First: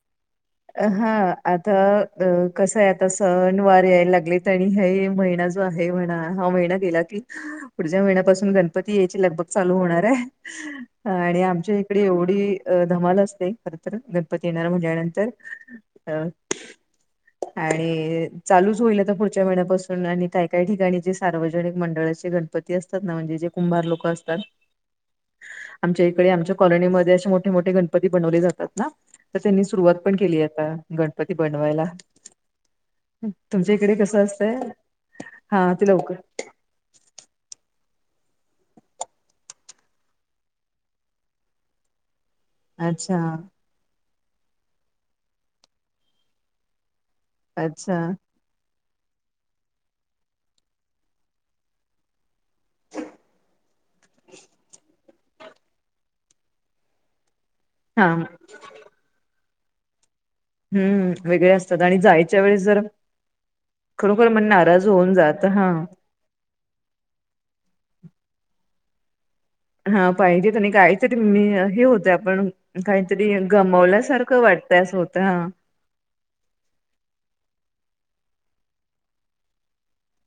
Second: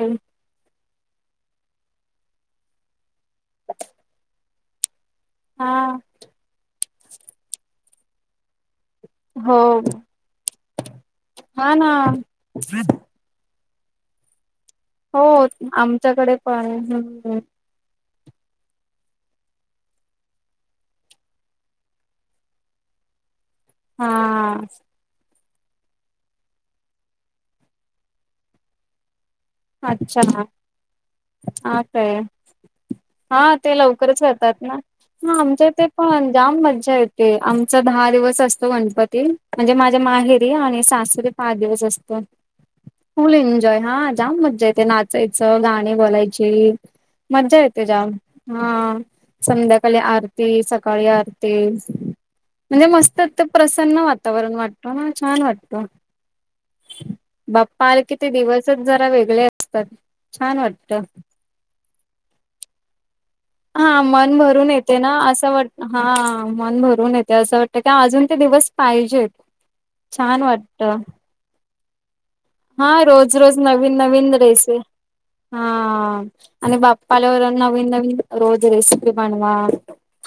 हंम [unintelligible] अहां, आता अ कसंय आता सणवार यायला लागलेत आणि हे ही महिने अजून आहे महिना, हा महिना गेला की हंअं पुढच्या महिन्यापासून गण पती यायची लगभग हो चालू होणार आहे. हंअं आणि हा आमच्या ना इकडे एवढी अ धमाल असते खरं तर गणपती येणारा म्हणल्या हो नंतर. आमच्याकडे पण हम्म आणि चालूच होईल आता पुढच्या महिन्यापासून आणि काय काय ठिकाणी जे सार्वजनिक मंडळाचे गण -पती असतात ना, म्हणजे जे कुंभार लोक हा असतात आमच्या इकडे आमच्या कॉलनीमध्ये असे मोठे मोठे गणपती बनवले जातात ना तर त्यांनी सुरुवात पण अच्छा, केली आहे आता गणपती बनवायला हां काय हां तुमच्या ते इकडे लवकरच कसं असतंय येतात ना, हा आमच्या इथे ते लवकर पण जाम मज्जा ये -ते. आमचा दहा दिवस असतो गणपती म्हणजे माझ्या माहेरी आणि सासरी पाच दिवस असतो. अच्छा फुल एन्जॉय हां जाम मज्जा येते, नाचायचं गाणी बोलायची. मज्जा येते अच्छा जाम, हां संध्याकाली आरती सकाळी आरती. म्हणजे मस्तत प्रसन्न वातावरण वाटतो ना छान वाटतो. बाप्पा आले हा की ते दिवसच जरा वेगले असतात. छान वाटतं. हम्म वेगळे असतात आणि जायच्या वेळेस जर हां खरोखर मन भरून नाराज येते ना होऊन जात अस हा वाट हांआं मन भरून येते असं वाटतं काय अजून ते दिवस पाहिजेत. हा छान पाहिजे त्यांनी वाटतं कायचं ते मी हे होतं आपण हा काहीतरी रोज रोज नवीन नवीन गमवल्यासारखं रेसे वाटतय अस होतं. हा आणि बाप्पा आल्यावर नवीन नवीन रोज रेसिपी बनवा.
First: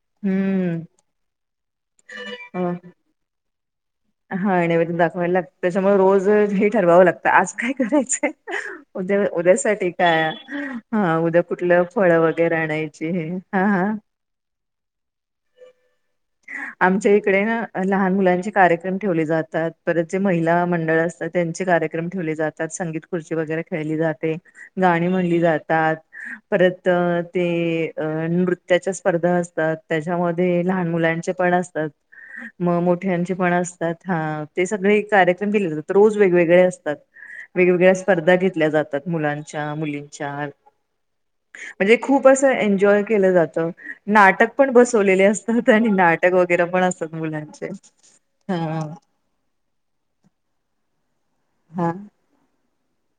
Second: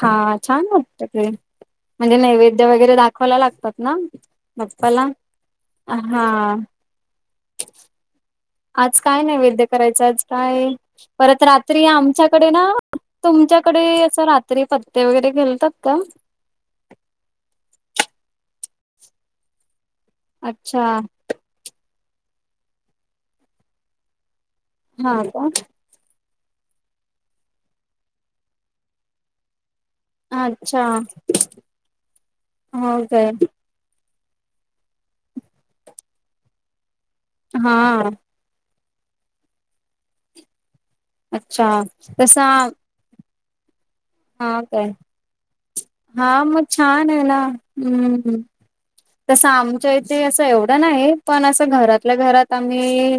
हा छान हम्म वाटत ते म्हणजे नैवेद्य अ वगैरे दाखवायला लागतात ना हा नैवेद्य बाप्पाला दाखवायला लागत त्याच्यामुळे रोज हा. हे ठरवावं लागतं आज काय करायचंय. आज उद्या काय नैवेद्य उद्यासाठी करायचं आज काय हा उद्या परत कुठलं रात्री फळं आमच्याकडे वगैरे ना आणायची हे हा तुमच्याकडे हा असं रात्री पत्ते वगैरे खेलतात का? आमच्या इकडे ना लहान मुलांचे कार्यक्रम ठेवले जातात परत जे महिला अच्छा मंडळ असतात त्यांचे कार्यक्रम ठेवले जातात. संगीत खुर्ची वगैरे खेळली जाते. गाणी हा म्हणली का जातात. परत अ ते अ नृत्याच्या स्पर्धा असतात त्याच्यामध्ये अच्छा लहान मुलां- -चे पण असतात. मग हो काय मोठ्यांच्या पण असतात. हां ते सगळे कार्यक्रम केले जातात रोज वेगवेगळे असतात. हा वेगवेगळ्या स्पर्धा घेतल्या जातात मुलांच्या मुलींच्या अच्छा म्हणजे खूप तसा असं एन्जॉय केलं जात हा नाटक पण काय बसवलेले असतात आणि हा नाटक वगैरे मग पण छान असतात आहे ना मुलांचे हम्म ह तसं आमच्या इथे असं एवढं नाही पण असं हा घरातल्या घरात आम्ही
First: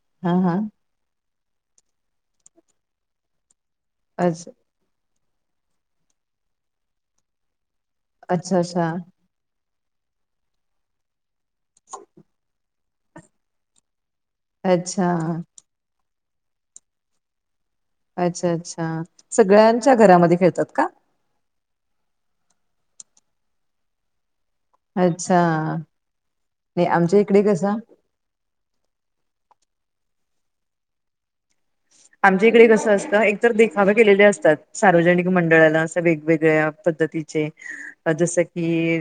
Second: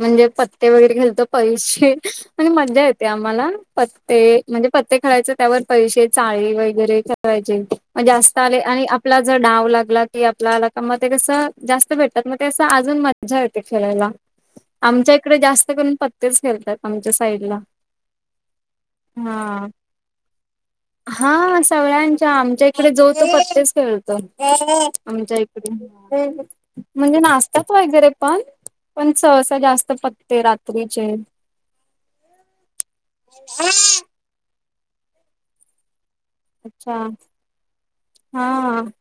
म्हणजे हा हा पत्ते वगैरे खालतो पैसे म्हणजे मज्जा येते आम्हाला पत्ते अच म्हणजे पत्ते खेळायच त्यावर पैसे चाळी वगैरे ठेवायचे जास्त अच्छा आले आणि अच्छा आपला ज डाव लागला की आपल्याला का म ते कसं जास्त भेटतात मग ते असं अजून मज्जा येते खेळायला. अच्छा आमच्या इकडे जास्त करून पत्तेच खेळतात आमच्या साईड ला अच्छा अच्छा सगळ्यांच्या घरामध्ये खेळतात का? हा सगळ्यांच्या आमच्या इकडे जो तो पत्तेच खेळतो. आमच्या अच्छा इकडे नाही म्हणजे आमच्या इकडे नाचतात कसं वगैरे पण पण सहसा जास्त पत्ते रात्रीचे आमच्या इकडे कसं असतं एकतर देखावे केलेले असतात सार्वजनिक मंडळान वेगवेगळ्या अच्छा पद्धतीचे जस हा की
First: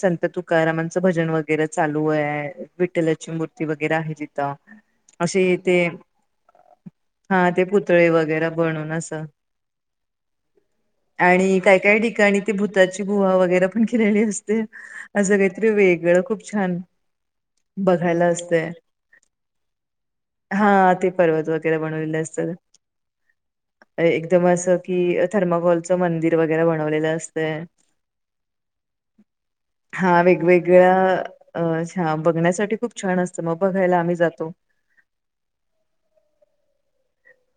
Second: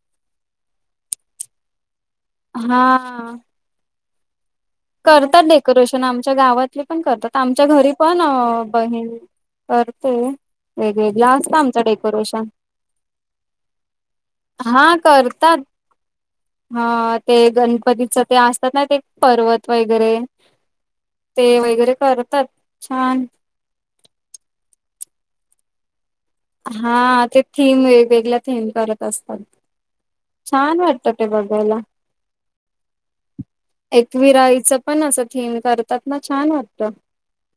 संत तुकारामांचं भजन वगैरे चालू आहे हा विठ्ठलाची मूर्ती वगैरे आहे तिथं करतात असे ते डेकोरेशन आमच्या गावात पण करतात हा ते आमच्या घरी पुतळे पण वगैरे बनून बहीण असं करते. वेगवेगळा असत आणि काय आमचं काय ठिकाणी डेकोरेशन ते भूताची गुहा वगैरे पण केलेली असते. हा असं करतात काहीतरी वेगळं खूप छान हा ते गणपतीच बघायला ते असतात असतंय. ना ते पर्वत वगैरे हा ते पर्वत वगैरे बनवले असतात. एकदम अस की थर्माकॉलचं मंदिर वगैरे बनवलेलं हा ते असतय. थीम वेगवेगळ्या थीम करत असतात हा छान वेगवेगळ्या वाटत ते बघायला अच्छा बघण्यासाठी खूप छान असतं मग बघायला आम्ही जातो. गाईचं पण असं थीम करतात ना छान होत.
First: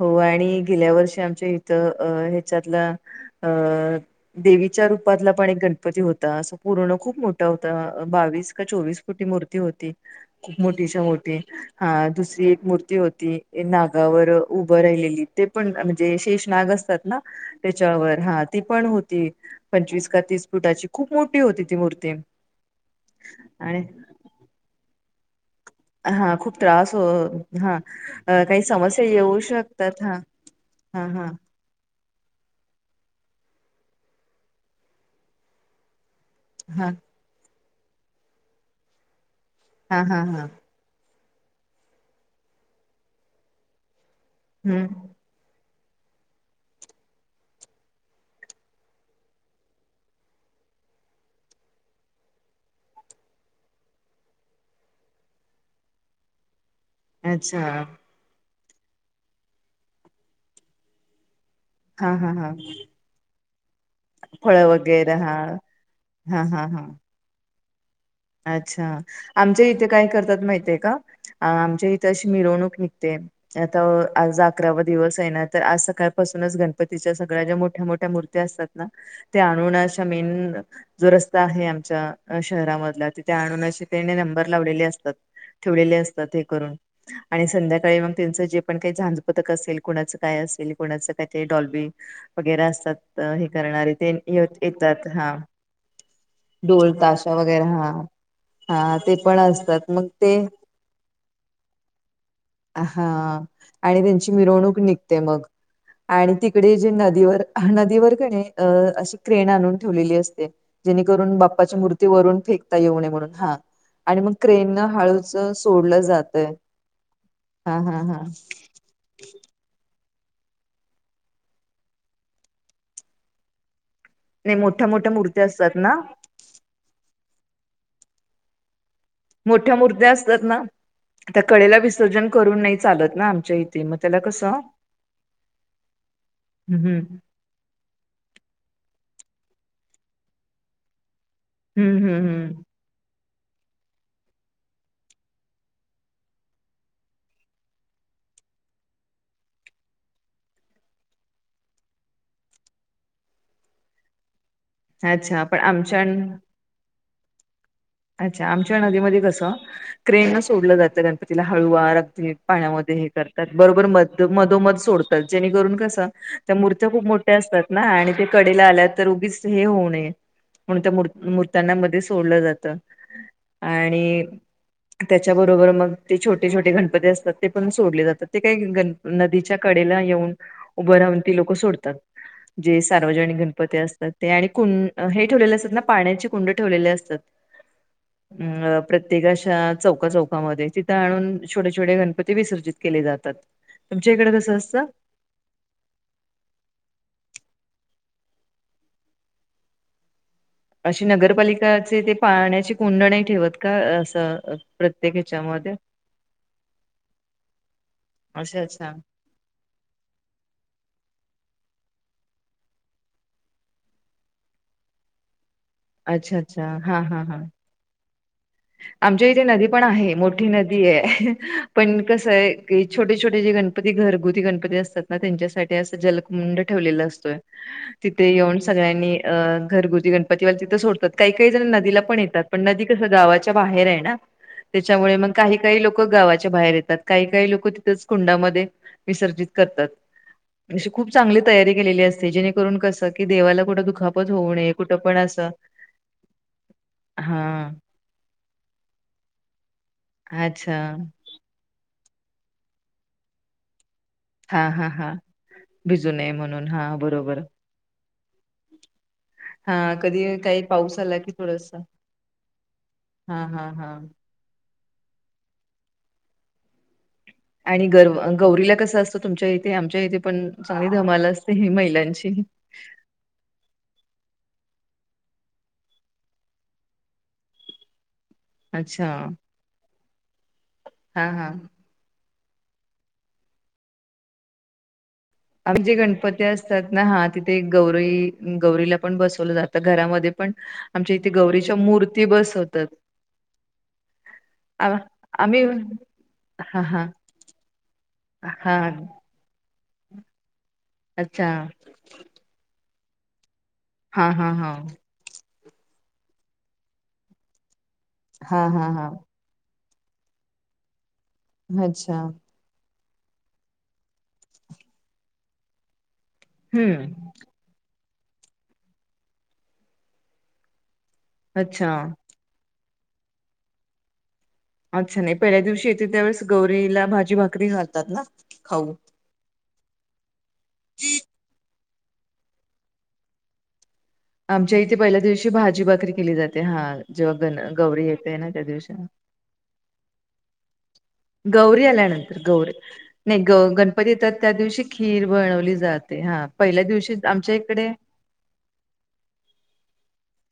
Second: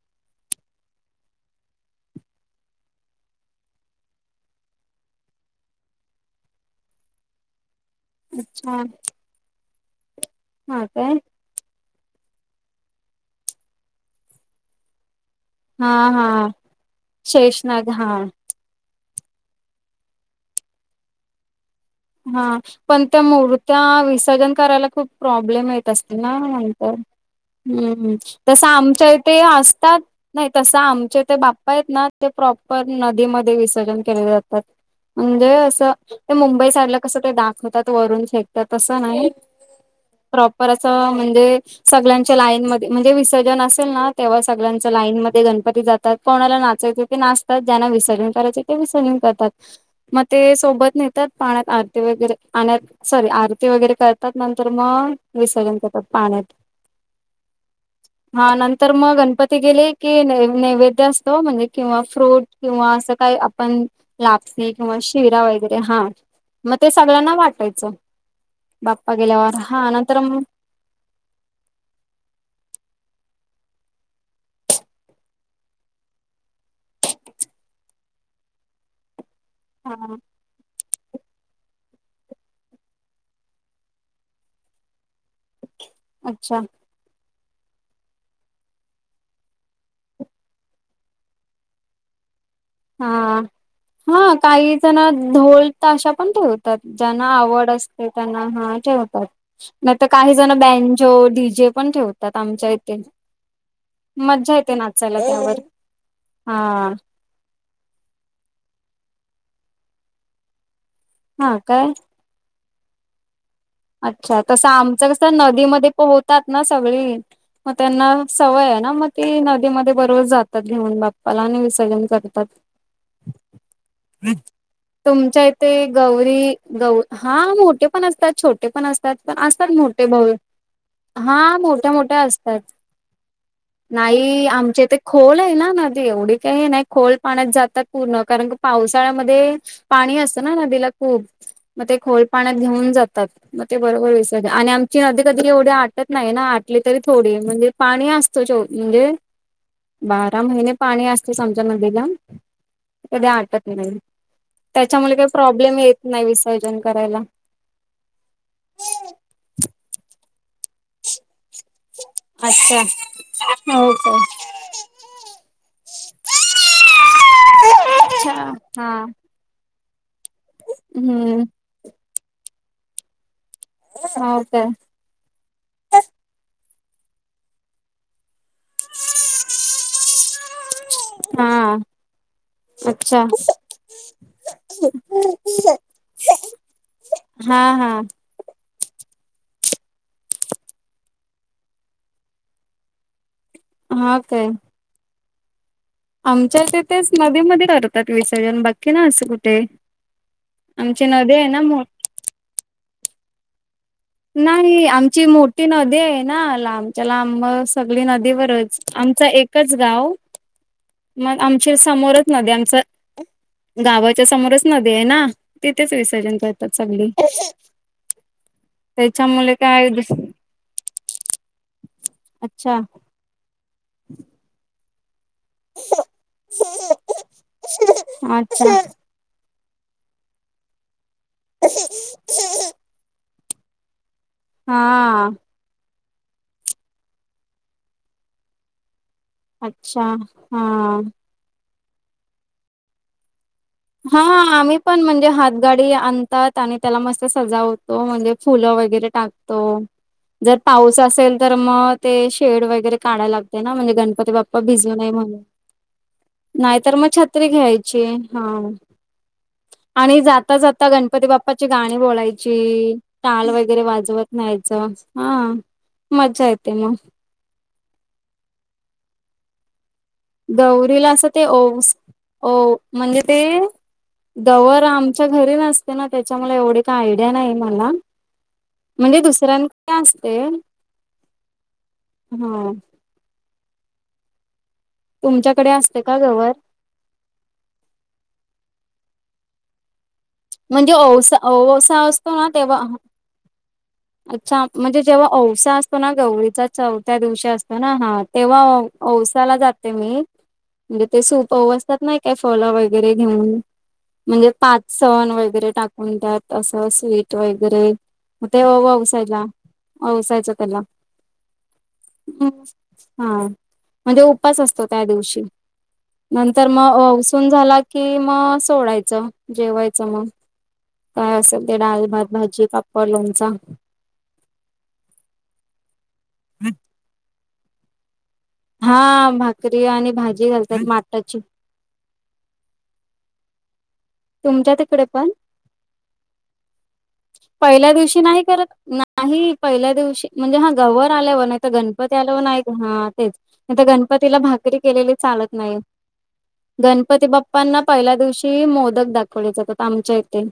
हो आणि गेल्या वर्षी आमच्या इथं अ ह्याच्यातला अ देवीच्या रूपातला पण एक गणपती होता असं पूर्ण खूप मोठ होता बावीस का छान चोवीस फुटी मूर्ती होती खूप हा मोठीच्या काय मोठी हा दुसरी एक मूर्ती होती ते नागावर उभं राहिलेली. ते पण हा म्हणजे हा शेष नाग असतात ना त्याच्यावर हा ती पण होती पंचवीस का तीस फुटाची खूप मोठी होती ती मूर्ती. हा पण त्या मूर्त्या आणि विसर्जन करायला खूप प्रॉब्लेम येत. हा ना खूप नाहीतर त्रास हो हा हम्म हम्म अ, काही तसं समस्या आमच्या येऊ इथे असतात. शकतात हा नाही तसं हा आमचे हा ते बाप्पा आहेत ना ते प्रॉपर नदीमध्ये विसर्जन केले जातात म्हणजे अस ते मुंबईसा हा ते कसं दाखवतात वरून फेकतात तसं नाही हा हा हा प्रॉपर असं च म्हणजे सगळ्यांच्या लाईन मधे म्हणजे विसर्जन असेल ना तेव्हा सगळ्यांच हम्म लाईन मधे गणपती जातात कोणाला नाचायच ते नाचतात ज्यांना विसर्जन करायचे ते विसर्जन करतात. मग ते सोबत नेतात पाण्यात आरती वगैरे पाण्यात सॉरी आरती वगैरे करतात नंतर मग विसर्जन करतात पाण्यांत. अच्छा. हा नंतर मग गणपती गेले की नैवेद्य असतो म्हणजे किंवा हा हा फ्रूट हा किंवा असं काय आपण फळ लापशी किंवा वगैरे हा शिरा वगैरे हां. हा हा मग हा ते सगळ्यांना वाटायचं‌. अच्छा आमच्या इथे काय करतात माहिती हे कां. आमच्या इथे अशी मिरवणूक निघतें. आता आज अकरावा दिवस आहे ना तर आज सकाळपासूनच गणपतीच्या सगळ्या ज्या मोठ्या, मोठ्या मूर्त्या असतांत ते आणुन अशा हा मेन जो रस्ता आहे आमच्या शहरांमधल्या तिथ आणून अशे त्याने नंबर लावलेले असतात ठेवलेले असतात हे अच्छा करून आणि संध्याकाळी मग त्यांचं जे पण काही झांजपथक असेल कुणाचं काय असेल कोुणाचं काय ते डॉल्ब वगैररा अस. हां, हां काही जण येतात हा ढोल ताशा पण ठेवतात डोल ज्यांना ताशा वगैरे आवड हा असतें. त्यांना हा ते ठेवतात. पण असतात नाही मग तर काही जण बँनजो डीजे पण ठेवतात. आमच्या इथे हां आणि त्यांची मज्जा येते मिरवणूक नाचायला निघते मगं. त्यावर आणि तिकडे जे हा नदीवर, नदीवर कणे अं अशी क्रेन आणून ठेवलेली असतें. जेणेकरून, हा बाप्पाच्या काय मूर्ती वरून फेकता येऊ नये म्हणून हां. अच्छा तसं आमचं कसं नदीमध्ये सोडलं पोहतात जातय ना सगळी मग हा हा त्यांना हा सवय आहे ना मगं. ते नदीमध्ये बरोबर जातात घेऊन बाप्पाला आणि विसर्जन करतात. नाही मोठ्या मोठ्या मूर्ती तुमच्या असतात इथे ना गौरी. गौ, हा मोठे पण असतांत छोटे पण असतांत. पण असतांत मोठ्या मोठे मूर्त्या भर. असतात ना त्या हां कडेला मोठ्या मोठ्या विसर्जन असतात करून नाही चालत ना आमच्या इथे मग त्याला नाहीं कसं आमच्या इथे खोल आहे ना नदी एवढी काही हम्म नाही खोल हम्म पाण्यांत जातात. पूर्ण, कारण पावसाळ्यामध्ये पाणी असतं ना नदीला खुप. खूप, मगं ते हम्म खोल हम्म पाण्यात हम्म. घेऊन जातात. मग ते बरोबर विसरते आणि आमची नदी कधी एवढी आटत नाही ना आटली तरी थोडी. म्हणजे पाणी असतो चो, म्हणजे बारा महिने पाणी असतंच आमच्या नदीला. कधी आटत नाही त्याच्यामुळे काही अच्छा पण प्रॉब्लेम आमच्या येतं नाही विसर्जन करायला. अच्छा, आमच्या नदीमध्ये कसं क्रेन सोडलं जातं. गण तिला हळूवार अगदी अच्छा पाण्यामध्ये हे करतात बरोबर हो का मधो, मधोमध सोडतात जेणेकरून कसं. त्या मूर्त्या खूप मोठ्या असतात ना, आणि ते अच्छा कडेला आल्यात हा तर उगीच. ते हे होऊ नये म्हणून त्या मुर्ता हम्म मूर्ताना मध्ये सोडलं जातं. आणि हो का त्याच्याबरोबर मग ते छोटे छोटे गणपती असतात ते पण सोडले जातात. ते काही गण नदीच्या कडेला येऊन उभं राहून ती लोक हा सोडतात. जे अच्छा सार्वजनिक गणपती असतात ते आणि कुंण हे ठेवलेले असतात ना पाण्याचे कुंड ठेवलेले असतांत. हां हां. अं, प्रत्येक अशा चौका चौकामध्ये तिथं आणून छोटे छोटे गणपती विसर्जित केले जातात. तुमच्या हा इकडं काय कसं असतं. आमच्या येथेच नदीमध्ये करतात विसर्जन, बाकी ना असं कुठे. अशी आमची नदी आहे ना मो नगरपालिकाचे ते पाण्याची कुंड नाही ठेवत कां. असं अ, नाही प्रत्येक आमची मोठी ह्याच्यामध्ये? नदी आहे ना लांबच्या लांब मगं सगळी अच्छा नदीवरच. अच्छा. आमचा एक कचगावं. मग आमच्या समोरच नद्यांच, गावाच्या समोरच नदी आहे ना. तिथेच विसर्जन अच्छा अच्छा करतात हा सगळी‌. हा हा. आमच्या इथे नदी पण काय दुस आहे मोठी नदी आहे. पण कसं हाय अच्छा की, छोटे छोटे जे गणपती घरगुती गणपती असतात ना त्यांच्यासा तिथं असं जलकुंड ठेवलेलं असतोय तिथे येऊन अच्छा सगळ्यांनी. घरगुती गणपतीवाले तिथं सोडतात काही काही जणं नदीला पण येतात पण नदी कसं गावाच्या बाहेर आहेना त्याच्यामूळे हा मग काही काही लोक गावाच्या बाहेर येतात काही काही लोक तिथंच खुंडामध्ये विसर्जित. ात अच्छा हा खूप चांगली तयारी केलेली असते जेणेकरून क सदेवाला कठ हा आम्ही पण म्हणजे हातगाडी आणतात आणि त्याला मस्त हां. सजावत. तो म्हणजे फुलं वगैरे टाकतो जर अच्छा. पाऊस असेल तर मग. ते शेड वगैरे काढयला लागते ना म्हणजे ग. गणपती बाप्पा हां, हां, भिजू हां. नयेत म्हणून भिजू नये म्हणून नाही हा तर मग बरोबर. छात्री घ्या याची हा हा आणि कधी जाता काही जाता पाऊस आला गणपती की बाप्पाची थोडस गाणी बोलायची हा टाल हा वगैरे हा. वाजवत. नाहीच हा मज्जा येते मग आणि गर्व गौरीला कसं असतं तुमच्या इथे आमच्या इथे पण चांगली गौरीला धमाला असं ते असते. ओवस महिलांची ओ म्हणजे ते, गवर आमच्या घरी नसते ना त्याच्यामुळे एवढी काय आयडिया नाही मला अच्छा म्हणजे दुसऱ्यां कडे असते हा हा हा तुमच्याकडे आम् जे असते का गणपती गवर असतात ना हा तिथे गौरीई गौरीला पण बसवलं जातं घरामध्ये पण म्हणजे आमच्या इथे ओवसा गौरीच्या ओवसा मूर्ती असतो ना तेव्हा बसवतात. [unintelligible] अच्छा आ म्हणजे जेव्हा आम्ही औसा असतो ना गौरीचा हा हा चौथ्या दिवशी असतो ना हा तेव्हा हा औसा जाते मी म्हणजे ते सूप अच्छा. ववसतात नाही काय फलं वगैरे घेऊन, हा म्हणजे हा हा पाच सण वगैरे टाकून द्यात असं स्वीट वगैरे, मग हा ते हा हा ववसायला ववसायच त्याला अच्छा ह् हा म्हणजे उपास असतो त्या दिवशी नंतर मग हम्म ऊन झाला की मग सोडायचं. जेवायचं मग काय असेल ते अच्छा. डाल, भात, भाजी, पापड, लोणचा आमच नाही पहिल्या दिवशी येते त्यावेेळेस गौरीला भाजी भाकरी घालतात ना, खाऊ हा भाकरी आणि भाजी घालतात. माटची तुमच्या आमच्या इथे तिकडे पहिल्या पण दिवशी भाजी भाकरी केली जाते हा जेव्हा गन पहिल्या गौरी दिवशी येते नाही ना त्या करत दिवशी, नाही पहिल्या दिवशी म्हणजे ह गवर आल्यावर नाही तर गौरी गणपती आल्यानंतर आल्यावर नाही गौरी हा तेच ग नाही तर गणपती येतात गणपतीला त्या भाकरी दिवशी केलेली खीर चालत बनवली नाही. जाते हा पहिल्या दिवशी गणपती आमच्या बाप्पांना इकडे पहिल्या दिवशी मोदक दाखवले जातात. आमच्या इथे,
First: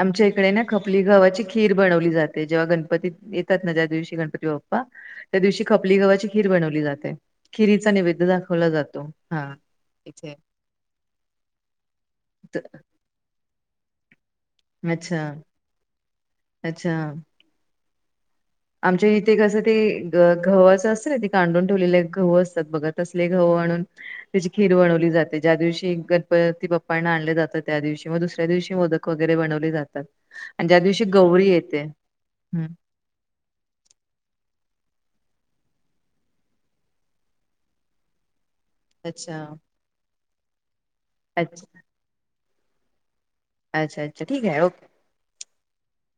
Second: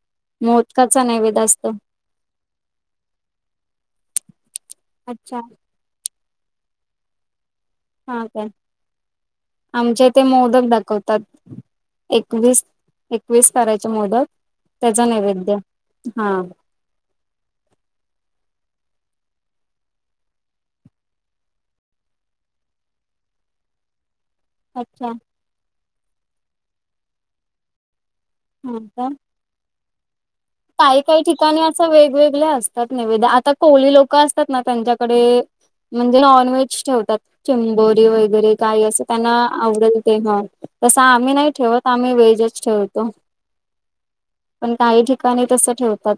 आमच्या इकडे ना खपली मोदकाचा नैवेद गावाची असतो खीर बनवली जाते, जेव्हा गणपती येतात ना ज्या दिवशी गणपती बाप्पा अच्छा त्या दिवशी खपली गव्हाची खीर बनवली जाते. खिरीचा हा नैवेद्य काय दाखवला जातो हा आमच्या इथे मोदक दाखवतात. एकवीस त- एकवीस करायचे मोदक त्याचा अच्छा नैवेद्य हा अच्छा आमच्या इथे कसं ते गव्हावाचं असतं ना ते कांडून ठेवलेले गव्ह असतात बघत, तसले गहू आणून, त्याची खीर बनवली अच्छा जाते, ज्या दिवशी गणपती बाप्पांना आणले जातं त्या दिवशी मग दुस दिवशी हा का मोदक वगैरे बनवले जातात. आणि ज्या काही दिवशी काही गौरी ठिकाणी येते असं वेगवेगळे हम्म. असतात नैवेद्य आता कोळी लोक असतात ना त्यांच्याकडे म्हणजे नॉन व्हेज ठेवतात चिंबोरी वगैरे, काय असं त्यांना अच्छा आवडेल ते ह तसं आम्ही नाही अच्छा ठेवत आम्ही व्हेजच ठेवतो. अच्छ अच्छा ठीक ओेके कणी तस ठेवतात.